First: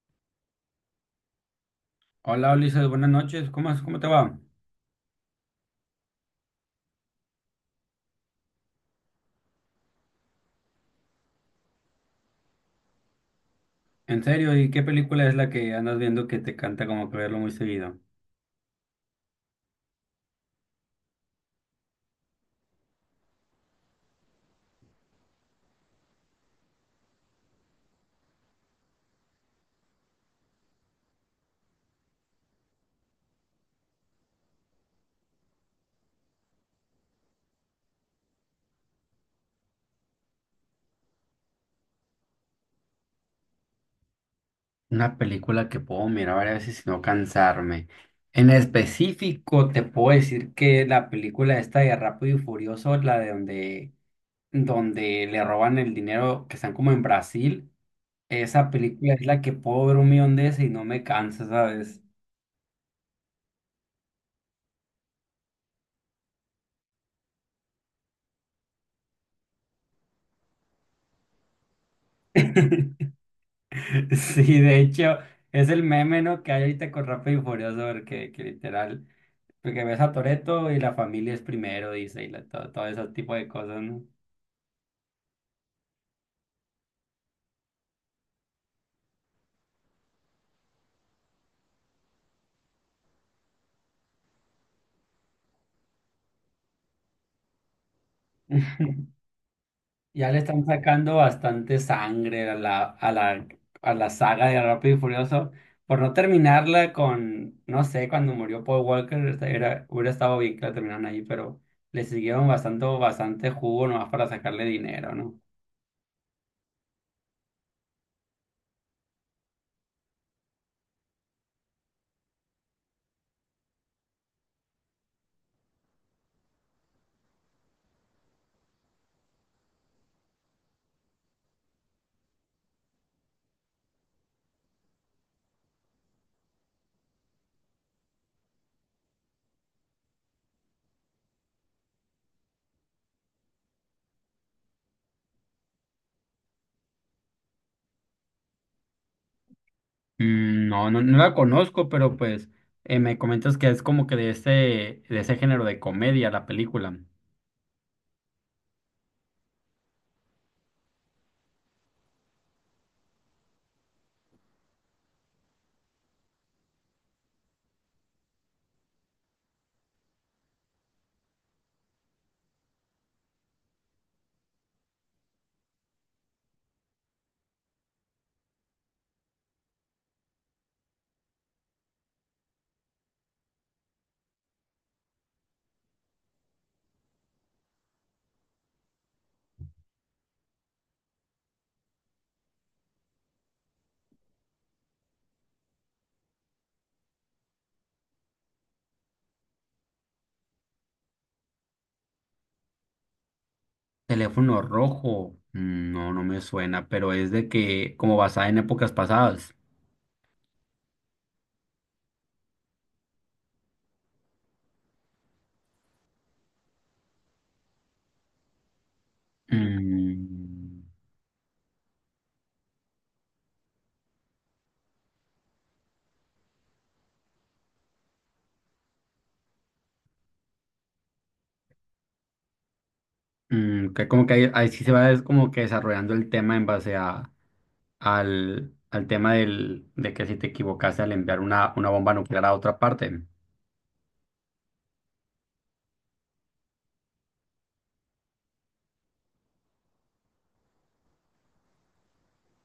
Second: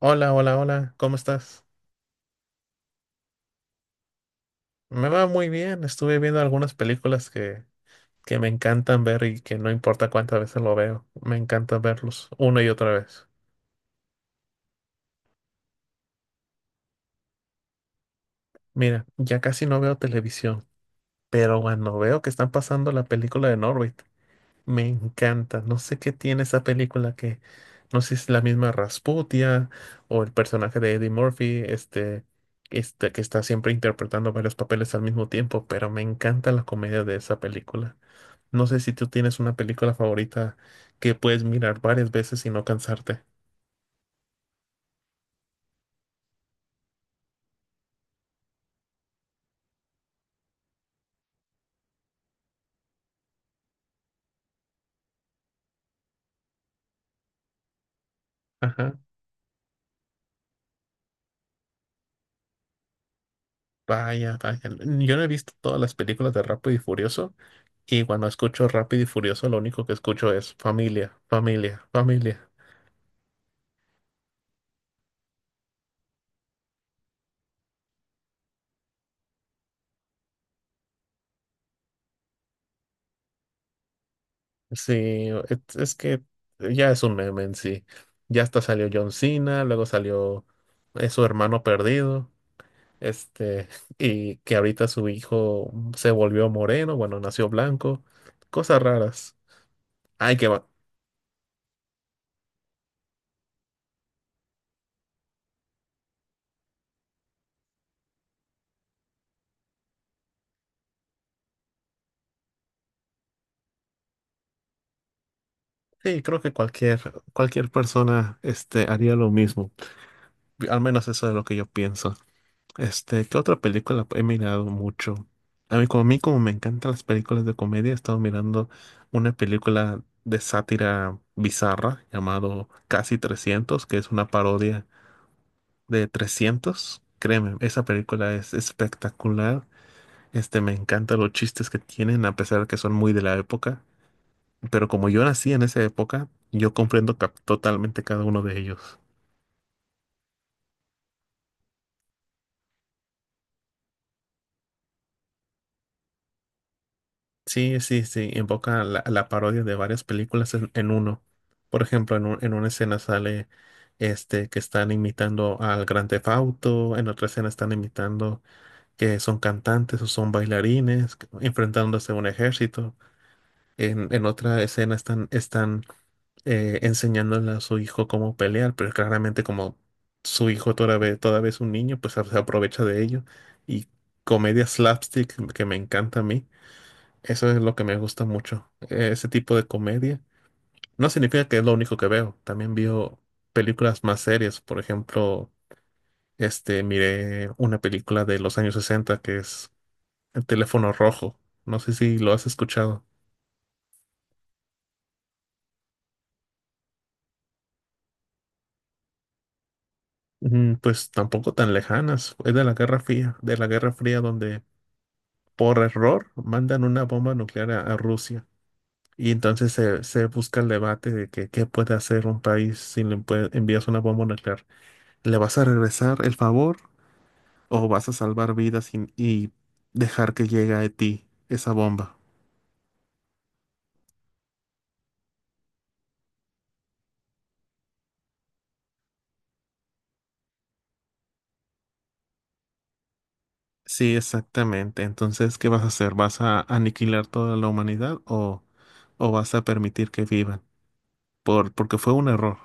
Hola, hola, hola, ¿cómo estás? Hola Ulises, buenas noches. ¿Cómo te va? Me va muy bien, estuve viendo algunas películas que me encantan ver y que no importa cuántas veces lo veo, me encanta verlos una y otra vez. En serio, ¿y qué película es la que andas viendo que te canta como que verlo muy seguido? Mira, ya casi no veo televisión, pero cuando veo que están pasando la película de Norbit, me encanta. No sé qué tiene esa película. No sé si es la misma Rasputia o el personaje de Eddie Murphy, este que está siempre interpretando varios papeles al mismo tiempo, pero me encanta la comedia de esa película. No sé si tú tienes una película favorita que puedes mirar varias veces y no cansarte. Una película que puedo mirar varias veces sin no cansarme. En específico, te puedo decir que la película esta de Rápido y Furioso, donde le roban el dinero que están como en Brasil, esa Ajá. película es la que puedo ver un millón de veces y no me cansa, ¿sabes? Vaya, vaya. Yo no he visto todas las películas de Rápido y Furioso y cuando escucho Rápido y Furioso lo único que escucho es familia, familia, familia. Sí, de hecho, es el meme, ¿no?, que hay ahorita con Rápido y Furioso, porque que literal, porque ves a Toretto y la familia es primero, dice, todo, todo ese tipo de cosas, ¿no? Sí, es que ya es un meme en sí. Ya hasta salió John Cena, luego salió su hermano perdido, este, y que ahorita su hijo se volvió moreno, bueno, nació blanco, cosas raras. Ya Ay, le que va. están sacando bastante sangre a la saga de Rápido y Furioso, por no terminarla con, no sé, cuando murió Paul Walker, hubiera estado bien que la terminaran ahí, pero le siguieron bastante, bastante jugo nomás para sacarle dinero, ¿no? Sí, creo que cualquier persona este, haría lo mismo. Al menos eso es lo que yo pienso. Este, ¿qué otra película he mirado mucho? A mí como me encantan las películas de comedia, he estado mirando una película de sátira bizarra llamado Casi Trescientos, que es una parodia de 300. Créeme, esa película es espectacular. Este, me encantan los chistes que tienen, a pesar de que son muy de la época. Pero como yo nací en esa época, yo comprendo totalmente cada uno de ellos. Mm, no, no, no la conozco, pero pues me comentas que es como que de ese género de comedia la película. Sí, sí, sí, invoca la parodia de varias películas en uno. Por ejemplo, en una escena sale este que están imitando al Gran Theft Auto, en otra escena están imitando que son cantantes o son bailarines, enfrentándose a un ejército. En otra escena están enseñándole a su hijo cómo pelear, pero claramente como su hijo todavía es un niño, pues se aprovecha de ello. Y comedia slapstick que me encanta a mí, eso es lo que me gusta mucho, ese tipo de comedia. No significa que es lo único que veo, también veo películas más serias, por ejemplo, este, miré una película de los años 60 que es El teléfono rojo, no sé si lo has escuchado. Teléfono rojo, mm, no, no me suena, pero es de que como basada en épocas pasadas. Mm, pues tampoco tan lejanas, es de la Guerra Fría, de la Guerra Fría donde por error mandan una bomba nuclear a Rusia. Y entonces se busca el Mm, debate de que qué puede hacer un país si envías una bomba nuclear. ¿Le vas a regresar el favor o vas a salvar vidas y dejar que llegue a ti esa bomba? mm, que como que ahí, ahí sí se va es como que desarrollando el tema en base al tema del, de que si te equivocaste al enviar una bomba nuclear a otra parte. Sí, exactamente. Entonces, ¿qué vas a hacer? ¿Vas a aniquilar toda la humanidad o vas a permitir que vivan? Porque fue un error.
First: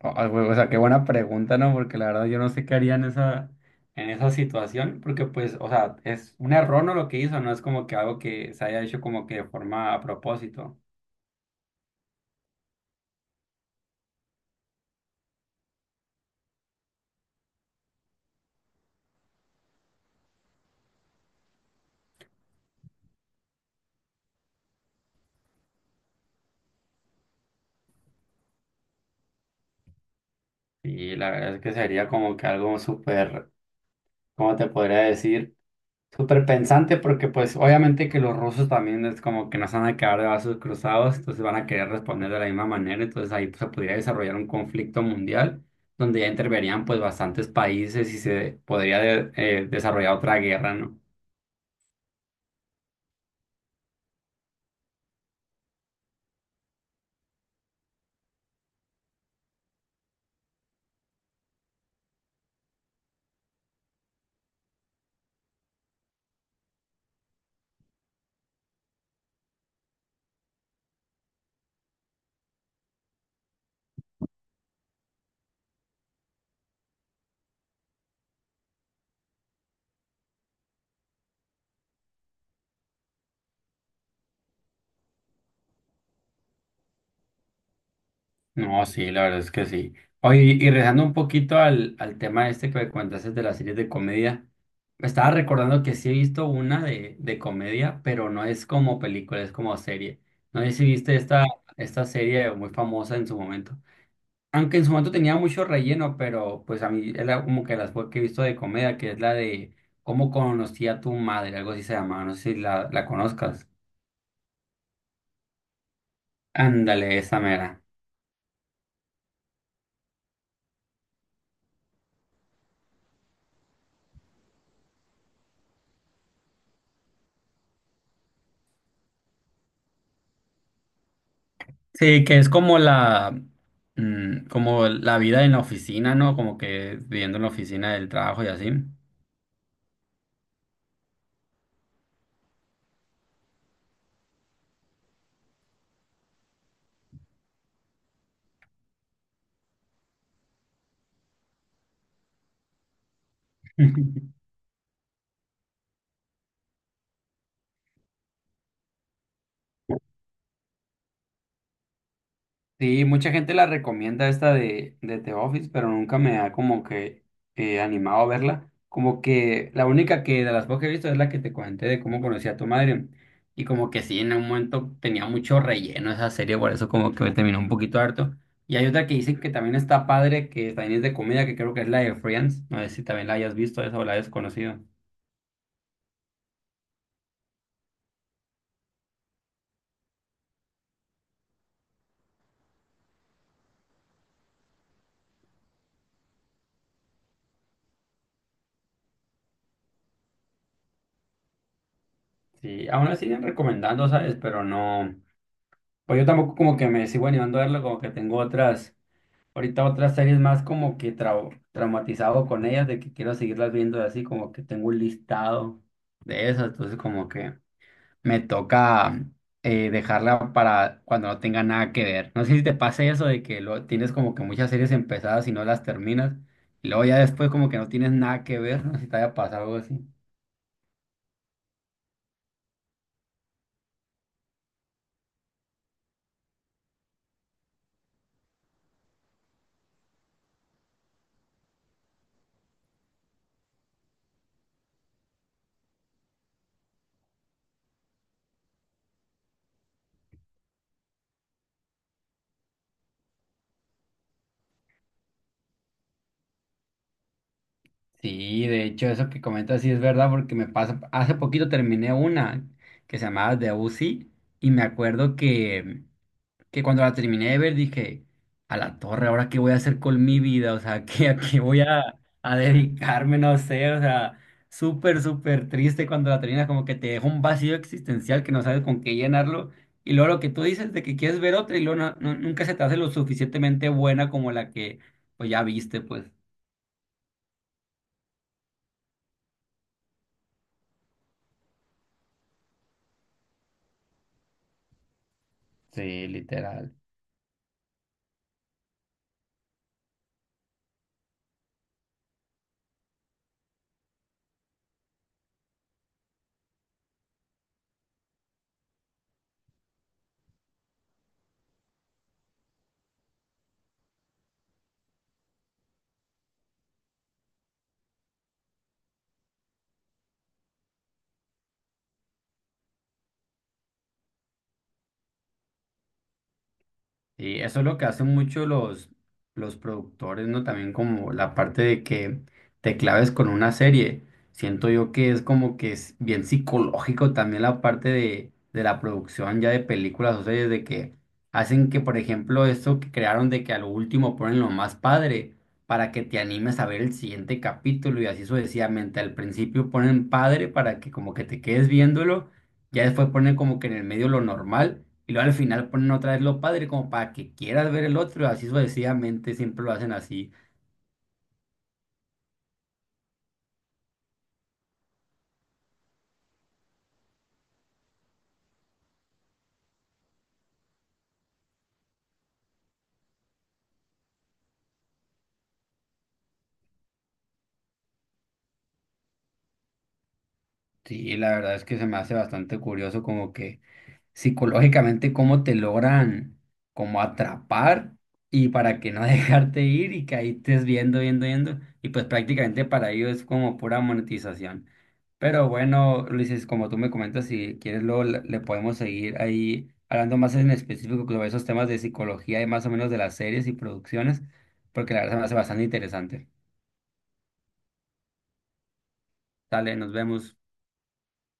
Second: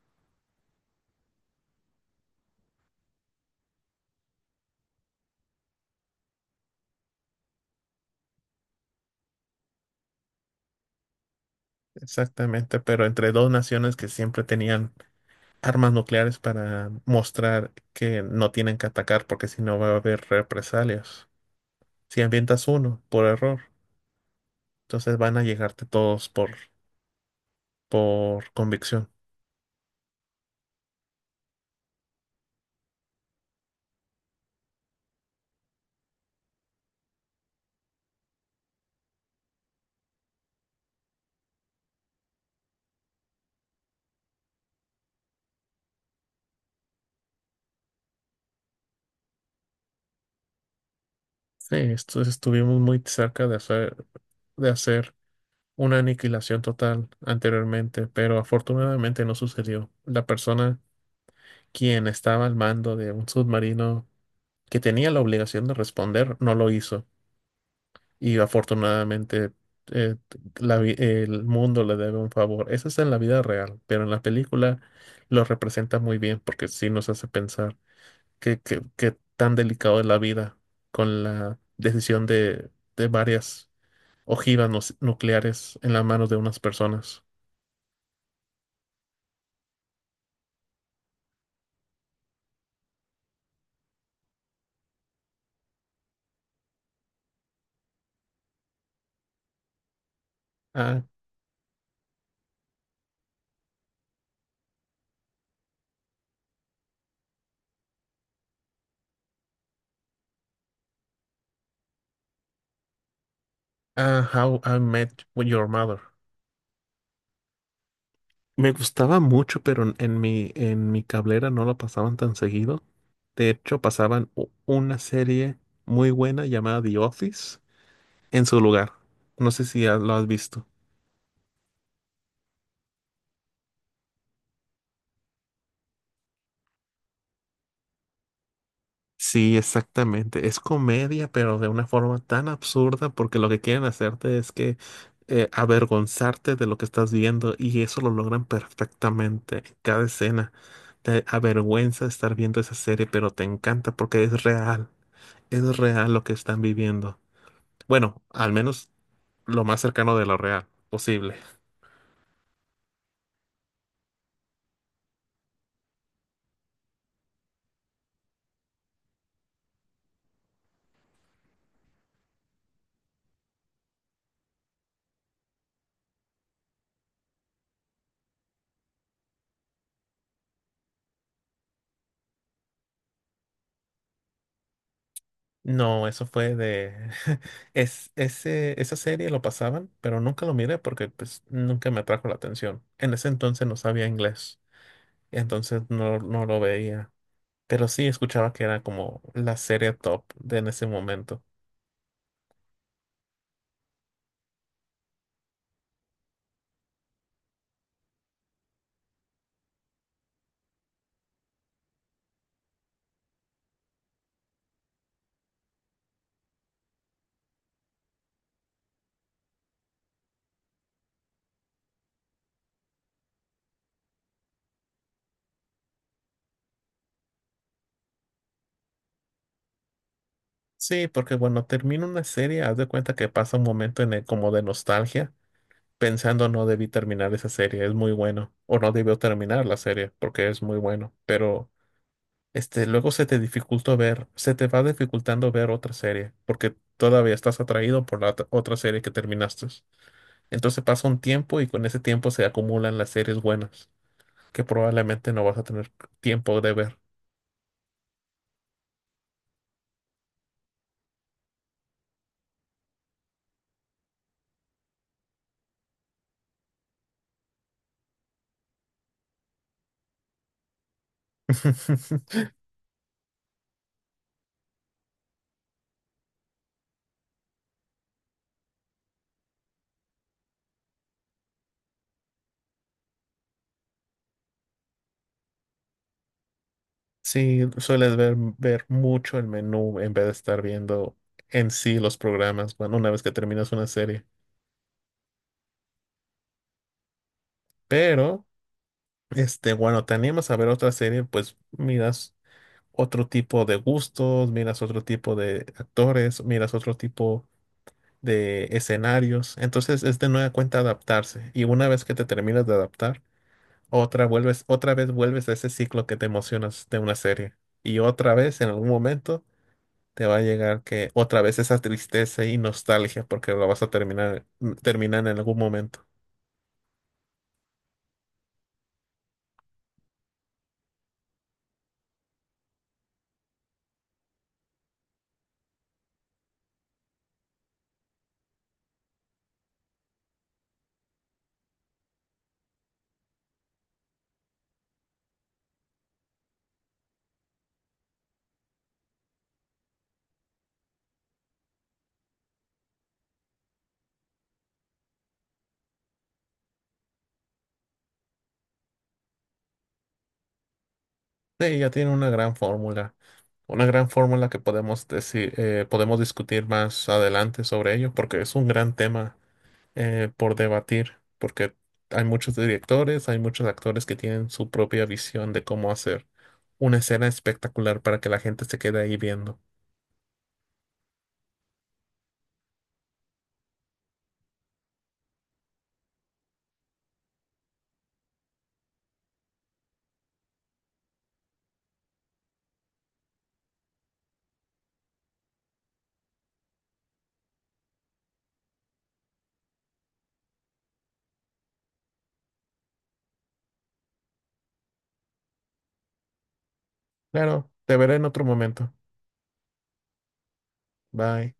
Ah, güey, o sea, qué buena pregunta, ¿no? Porque la verdad yo no sé qué haría en esa situación, porque pues, o sea, es un error, ¿no? Lo que hizo, no es como que algo que se haya hecho como que de forma a propósito. Exactamente, pero entre dos naciones que siempre tenían armas nucleares para mostrar que no tienen que atacar porque si no va a haber represalias. Si ambientas uno por error, entonces van a llegarte todos por convicción. Y la verdad es que sería como que algo súper, ¿cómo te podría decir? Súper pensante porque pues obviamente que los rusos también es como que no se van a quedar de brazos cruzados, entonces van a querer responder de la misma manera, entonces ahí pues, se podría desarrollar un conflicto mundial donde ya interverían pues bastantes países y se podría desarrollar otra guerra, ¿no? Sí, estuvimos muy cerca de hacer una aniquilación total anteriormente, pero afortunadamente no sucedió. La persona quien estaba al mando de un submarino que tenía la obligación de responder no lo hizo. Y afortunadamente eh, el mundo le debe un favor. Eso es en la vida real, pero en la película lo representa muy bien porque sí nos hace pensar qué tan delicado es la vida con la decisión de varias ojivas nu- nucleares en las manos de unas personas. No, sí, la verdad es que sí. Oye, y regresando un poquito al tema este que me comentaste de las series de comedia, me estaba recordando que sí he visto una de comedia, pero no es como película, es como serie. No sé si Ah, viste esta serie muy famosa en su momento. Aunque en su momento tenía mucho relleno, pero pues a mí es como que las fue que he visto de comedia, que es la de ¿Cómo conocí a tu madre? Algo así se llamaba, no sé si la conozcas. ah, How I Met Your Mother. Ándale, esa mera. Me gustaba mucho, pero en mi cablera no lo pasaban tan seguido. De hecho, pasaban una serie muy buena llamada The Office en su lugar. No sé si ya lo has visto. Sí, que es como como la vida en la oficina, ¿no? Como que viviendo en la oficina del trabajo y así. Sí, exactamente. Es comedia, pero de una forma tan absurda porque lo que quieren hacerte es que avergonzarte de lo que estás viendo y eso lo logran perfectamente. Cada escena te avergüenza estar viendo esa serie, pero te encanta porque es real. Es real lo que están viviendo. Bueno, al menos lo más cercano de lo real posible. Sí, mucha gente la recomienda esta de The Office, pero nunca me ha como que animado a verla. Como que la única que de las pocas que he visto es la que te comenté de cómo conocí a tu madre. Y como que sí, en un momento tenía mucho relleno esa serie, por eso como que me terminó un poquito harto. Y hay otra que dicen que también está padre, que también es de comida, que creo que es la de Friends. No sé si también la hayas visto esa o la hayas conocido. No, eso fue de... esa serie lo pasaban, pero nunca lo miré porque pues, nunca me atrajo la atención. En ese entonces no sabía inglés, entonces no lo veía. Pero sí escuchaba que era como la serie top de en ese momento. Sí, aún la siguen recomendando, ¿sabes? Pero no. Pues yo tampoco como que me sigo animando a verlo, como que tengo otras. Ahorita otras series más como que traumatizado con ellas, de que quiero seguirlas viendo así, como que tengo un listado de esas, entonces como que me toca dejarla para cuando no tenga nada que ver. No sé si te pase eso de que lo, tienes como que muchas series empezadas y no las terminas, y luego ya después como que no tienes nada que ver, no sé si te haya pasado algo así. Sí, porque cuando termina una serie, haz de cuenta que pasa un momento en el como de nostalgia, pensando no debí terminar esa serie, es muy bueno, o no debió terminar la serie porque es muy bueno, pero este, luego se te dificultó ver, se te va dificultando ver otra serie, porque todavía estás atraído por la otra serie que terminaste. Entonces pasa un tiempo y con ese tiempo se acumulan las series buenas, que probablemente no vas a tener tiempo de ver. Sí, de hecho eso que comentas sí es verdad porque me pasa, hace poquito terminé una que se llamaba The UC y me acuerdo que... cuando la terminé de ver dije, a la torre, ¿ahora qué voy a hacer con mi vida? O sea, ¿qué, a qué voy a dedicarme? No sé, o sea, súper, súper triste cuando la terminas, como que te deja un vacío existencial que no sabes con qué llenarlo. Y luego lo que tú dices de que quieres ver otra y luego nunca se te hace lo suficientemente buena como la que pues ya viste, pues. Sí, sueles ver mucho el menú en vez de estar viendo en sí los programas, bueno, una vez que terminas una serie. Sí, literal. Pero, este, bueno, te animas a ver otra serie, pues miras otro tipo de gustos, miras otro tipo de actores, miras otro tipo de escenarios. Entonces es de nueva cuenta adaptarse. Y una vez que te terminas de adaptar, otra vez vuelves a ese ciclo que te emocionas de una serie. Y otra vez, en algún momento, te va a llegar que otra vez esa tristeza y nostalgia, porque lo vas a terminar, terminar en algún momento. Sí, eso es lo que hacen mucho los productores, ¿no? También como la parte de que te claves con una serie. Siento yo que es como que es bien psicológico también la parte de la producción ya de películas o series, de que hacen que, por ejemplo, esto que crearon de que a lo último ponen lo más padre para que te animes a ver el siguiente capítulo y así sucesivamente. Al principio ponen padre para que como que te quedes viéndolo, ya después ponen como que en el medio lo normal. Y luego al final ponen otra vez lo padre como para que quieras ver el otro, así sucesivamente siempre lo hacen así. Sí, ya tiene una gran fórmula. Una gran fórmula que podemos decir, podemos discutir más adelante sobre ello, porque es un gran tema por debatir, porque hay muchos directores, hay muchos actores que tienen su propia visión de cómo hacer una escena espectacular para que la gente se quede ahí viendo. Sí, la verdad es que se me hace bastante curioso como que psicológicamente cómo te logran como atrapar y para que no dejarte ir y que ahí estés viendo, viendo, viendo. Y pues prácticamente para ello es como pura monetización. Pero bueno, Luis, como tú me comentas, si quieres luego le podemos seguir ahí hablando más en específico sobre esos temas de psicología y más o menos de las series y producciones, porque la verdad se me hace bastante interesante. Claro, te veré en otro momento. Dale, nos vemos. Bye.